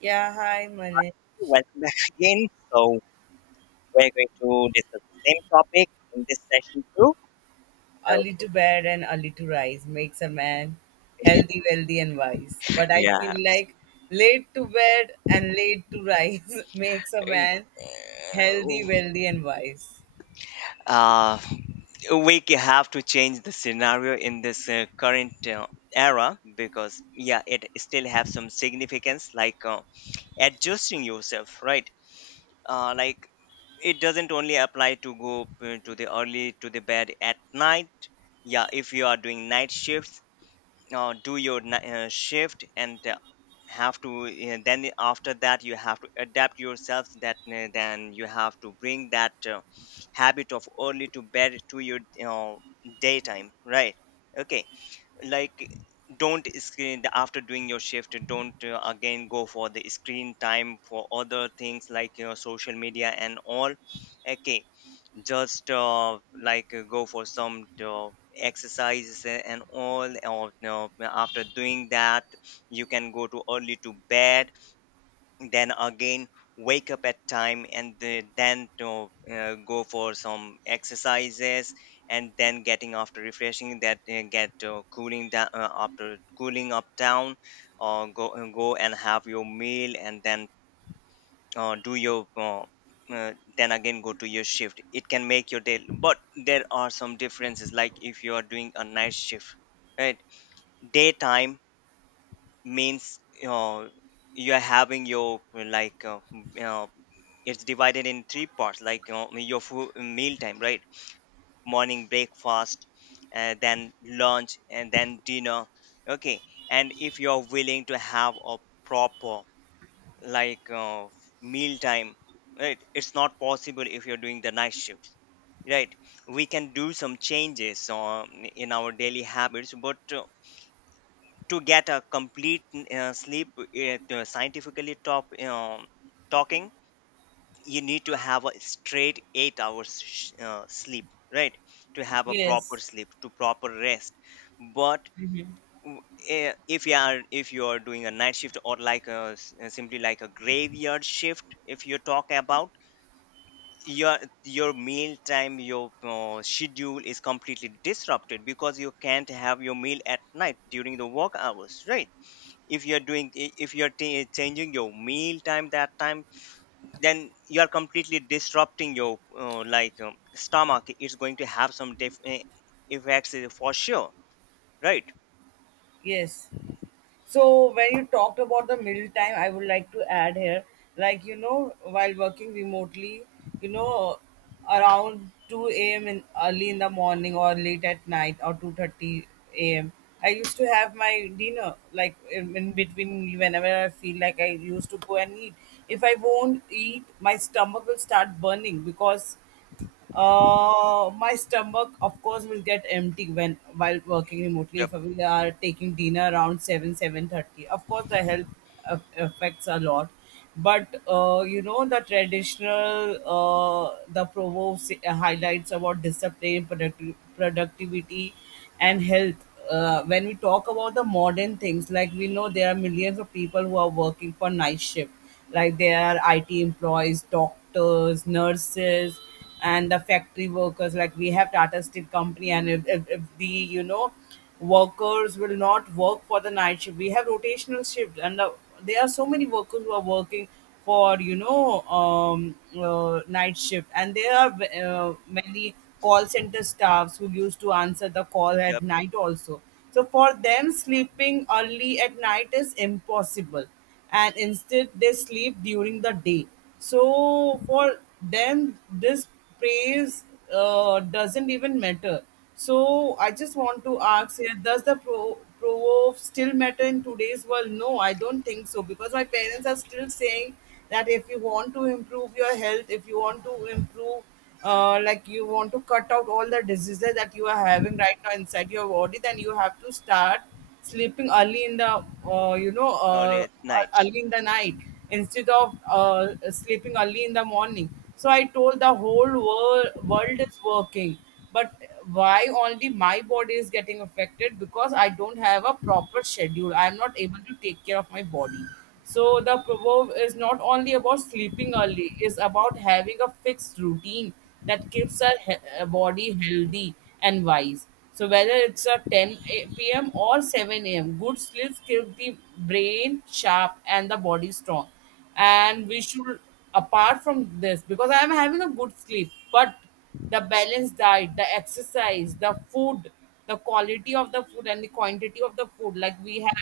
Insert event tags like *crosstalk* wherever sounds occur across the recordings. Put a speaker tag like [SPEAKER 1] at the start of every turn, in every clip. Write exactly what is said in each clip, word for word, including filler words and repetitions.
[SPEAKER 1] Yeah, hi, Mane.
[SPEAKER 2] Welcome back *laughs* again. So we're going to discuss the same topic in this session too. So
[SPEAKER 1] Early to bed and early to rise makes a man healthy, wealthy, and wise. But I
[SPEAKER 2] yeah,
[SPEAKER 1] feel like late to bed and late to rise *laughs* makes a man healthy, wealthy, and wise.
[SPEAKER 2] uh, uh, we ca- have to change the scenario in this uh, current uh, era because yeah, it still have some significance, like uh, adjusting yourself, right? Uh, like it doesn't only apply to go uh, to the early to the bed at night. Yeah, if you are doing night shifts, uh, do your ni- uh, shift and uh, have to uh, then after that you have to adapt yourself that uh, then you have to bring that uh, habit of early to bed to your you know, daytime, right? Okay, like don't screen after doing your shift. Don't uh, again go for the screen time for other things like, you know, social media and all. Okay, just uh, like uh, go for some uh, exercises a- and all, or no, after doing that you can go to early to bed. Then again, wake up at time and the- then to uh, go for some exercises. And then, getting after refreshing that, uh, get uh, cooling down, uh, after cooling up down, or go uh, go and have your meal. And then uh, do your uh, uh, then again go to your shift. It can make your day. But there are some differences, like if you are doing a night shift, right? Daytime means uh, you are having your uh, like uh, m- uh, it's divided in three parts, like uh, your food meal time, right? Morning breakfast, uh, then lunch and then dinner. Okay. And if you're willing to have a proper, like uh, meal time, right, it's not possible if you're doing the night shift, right? We can do some changes um, in our daily habits, but uh, to get a complete uh, sleep, it, uh, scientifically top, um, talking, you need to have a straight eight hours sh- uh, sleep, right, to have a proper
[SPEAKER 1] Yes,
[SPEAKER 2] sleep, to proper rest. But w- eh, if you are if you are doing a night shift, or like a s- uh, simply like a graveyard shift, if you talk about your your meal time, your uh, schedule is completely disrupted because you can't have your meal at night during the work hours, right? If you're doing i- if you're ta- changing your meal time, that time, then you are completely disrupting your uh, like um, stomach. It's going to have some def- eh, effects, eh, for sure, right?
[SPEAKER 1] yes. So when you talked about the middle time, I would like to add here, like you know, while working remotely, you know, around two a m in early in the morning or late at night or two thirty a m. I used to have my dinner like in, in between whenever I feel like I used to go and eat. If I won't eat, my stomach will start burning because uh, my stomach, of course, will get empty when while working remotely.
[SPEAKER 2] Yep.
[SPEAKER 1] If we are taking dinner around seven seven thirty, of course, the health aff- affects a lot. But uh, you know the traditional uh, the proverb say- highlights about discipline, producti- productivity, and health. Uh, when we talk about the modern things, like we know there are millions of people who are working for night shift, like there are I T employees, doctors, nurses, and the factory workers like we have Tata Steel company. And if, if, if the you know workers will not work for the night shift, we have rotational shift, and the, there are so many workers who are working for you know um, uh, night shift. And there are uh, many call center staffs who used to answer the call at
[SPEAKER 2] Yep.
[SPEAKER 1] night also. So for them, sleeping early at night is impossible, and instead they sleep during the day. So for them, this praise uh, doesn't even matter. So I just want to ask here: does the pro- proverb still matter in today's world? No, I don't think so, because my parents are still saying that if you want to improve your health, if you want to improve, uh, like you want to cut out all the diseases that you are having right now inside your body, then you have to start sleeping early in the uh, you know
[SPEAKER 2] Early
[SPEAKER 1] uh,
[SPEAKER 2] at
[SPEAKER 1] e-,
[SPEAKER 2] night.
[SPEAKER 1] early in the night, instead of uh, sleeping early in the morning. So I told the whole world world is working. But why only my body is getting affected? Because I don't have a proper schedule, I am not able to take care of my body. So the proverb is not only about sleeping early, it's about having a fixed routine that keeps our he- uh, body healthy and wise. So whether it's a ten a- p m or seven a m, good sleep keep the brain sharp and the body strong. And we should, apart from this, because I am having a good sleep, but the balanced diet, the exercise, the food, the quality of the food, and the quantity of the food, like we have,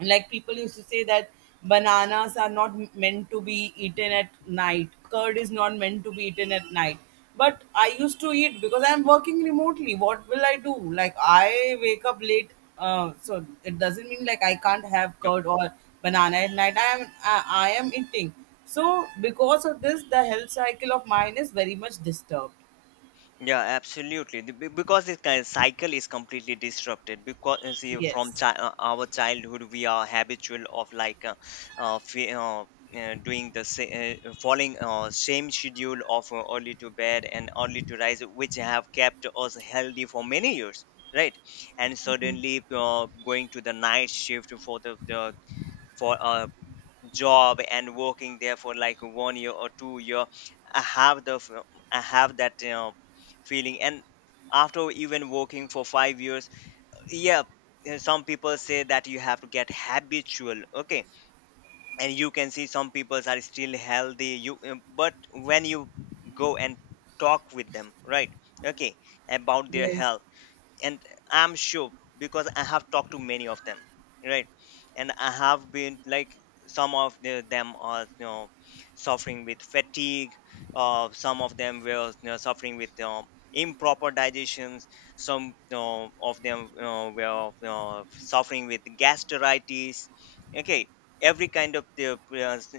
[SPEAKER 1] like, people used to say that bananas are not m- meant to be eaten at night, curd is not meant to be eaten at night. But I used to eat because I'm working remotely. What will I do? Like, I wake up late. Uh, so it doesn't mean like I can't have
[SPEAKER 2] Yep.
[SPEAKER 1] curd or banana at night. i am i, I am eating. So because of this, the health cycle of mine is very much disturbed.
[SPEAKER 2] Yeah, absolutely. The- be- Because this kind of cycle is completely disrupted. Because uh, see, from
[SPEAKER 1] Yes.
[SPEAKER 2] chi- uh, our childhood, we are habitual of like uh, uh, fe- uh, uh, doing the sa- uh, following uh, same schedule of uh, early to bed and early to rise, which have kept us healthy for many years, right? And suddenly, uh, going to the night shift for the, the for uh, job and working there for like one year or two year. I have the f- I have that, you know, feeling. And after even working for five years, yeah, uh, some people say that you have to get habitual. Okay. And you can see some people are still healthy, you uh, but when you go and talk with them, right? Okay. About their
[SPEAKER 1] Yes.
[SPEAKER 2] health. And I'm sure, because I have talked to many of them, right, and I have been like, some of the- them are, you know, suffering with fatigue. Uh, some of them were, you know, suffering with, you know, improper digestions. Some, you know, of them, you know, were, you know, suffering with gastritis. Okay. Every kind of the uh, s-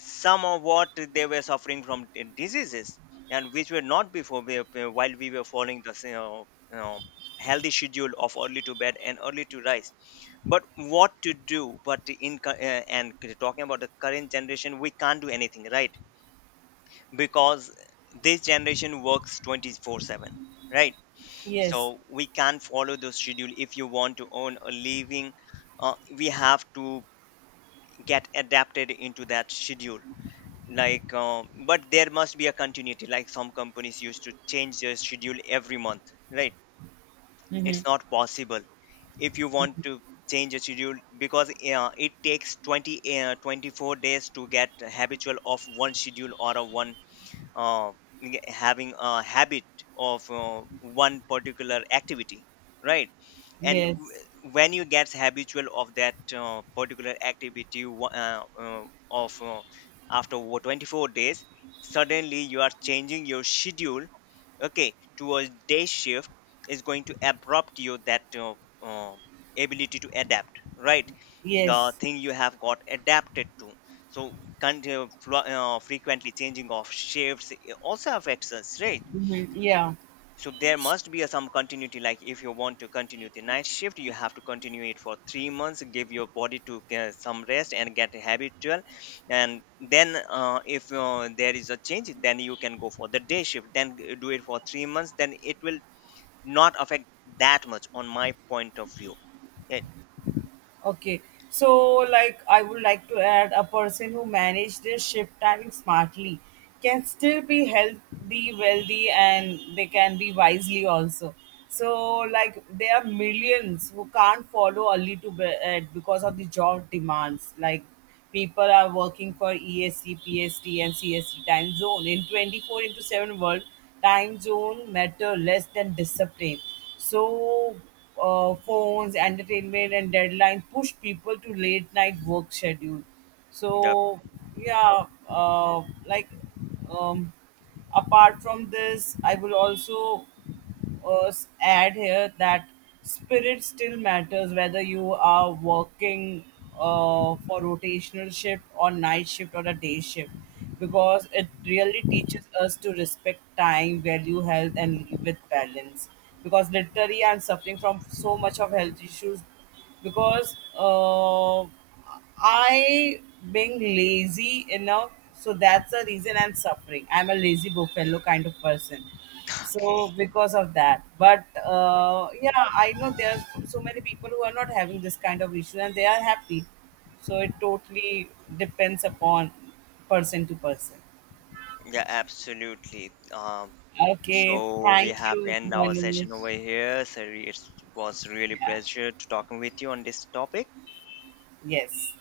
[SPEAKER 2] some of what they were suffering from, uh, diseases, and which were not before we, uh, while we were following the, you know, healthy schedule of early to bed and early to rise. But what to do? But in cu- uh, and talking about the current generation, we can't do anything, right? Because this generation works twenty-four seven, right?
[SPEAKER 1] Yes.
[SPEAKER 2] So we can't follow the schedule. If you want to earn a living, uh, we have to get adapted into that schedule, like uh, but there must be a continuity, like some companies used to change their schedule every month, right?
[SPEAKER 1] Mm-hmm.
[SPEAKER 2] It's not possible. If you want to change a schedule, because uh, it takes twenty uh, twenty-four days to get habitual of one schedule, or a one uh, having a habit of uh, one particular activity, right? And
[SPEAKER 1] Yes.
[SPEAKER 2] w- when you get habitual of that uh, particular activity, wa- uh, uh, of uh, after wo- twenty-four days, suddenly you are changing your schedule, okay, to a day shift, is going to abrupt you that uh, uh, ability to adapt, right? The
[SPEAKER 1] Yes.
[SPEAKER 2] thing you have got adapted to. So con- uh, flu- uh, frequently changing of shifts, it also affects us, right?
[SPEAKER 1] Mm-hmm. Yeah.
[SPEAKER 2] So there must be a, some continuity, like if you want to continue the night shift, you have to continue it for three months, give your body to uh, some rest and get habitual. And then uh, if uh, there is a change, then you can go for the day shift, then g- do it for three months, then it will not affect that much, on my point of view. Yeah.
[SPEAKER 1] Okay. So, like, I would like to add a person who manage their shift timing smartly can still be healthy, wealthy, and they can be wisely also. So, like, there are millions who can't follow early to bed because of the job demands. Like, people are working for E S T, P S T, and C S T time zone. In twenty-four into seven world, time zone matter less than discipline. So, uh, phones, entertainment, and deadline push people to late night work schedule.
[SPEAKER 2] Yep.
[SPEAKER 1] So, yeah, uh, like um, apart from this, I will also uh, s- add here that spirit still matters, whether you are working uh, for rotational shift or night shift or a day shift, because it really teaches us to respect time, value health, and live with balance. Because literally, I'm suffering from so much of health issues, because uh, I being lazy enough, so that's the reason I'm suffering. I'm a lazy buffalo kind of person,
[SPEAKER 2] Okay.
[SPEAKER 1] so because of that. But uh, yeah, I know there's so many people who are not having this kind of issue and they are happy. So it totally depends upon person to person.
[SPEAKER 2] Yeah, absolutely. um
[SPEAKER 1] Okay,
[SPEAKER 2] so we
[SPEAKER 1] thank
[SPEAKER 2] have to
[SPEAKER 1] you,
[SPEAKER 2] end our session
[SPEAKER 1] Manish.
[SPEAKER 2] over here, so it was really
[SPEAKER 1] Yeah.
[SPEAKER 2] pleasure to talking with you on this topic.
[SPEAKER 1] Yes.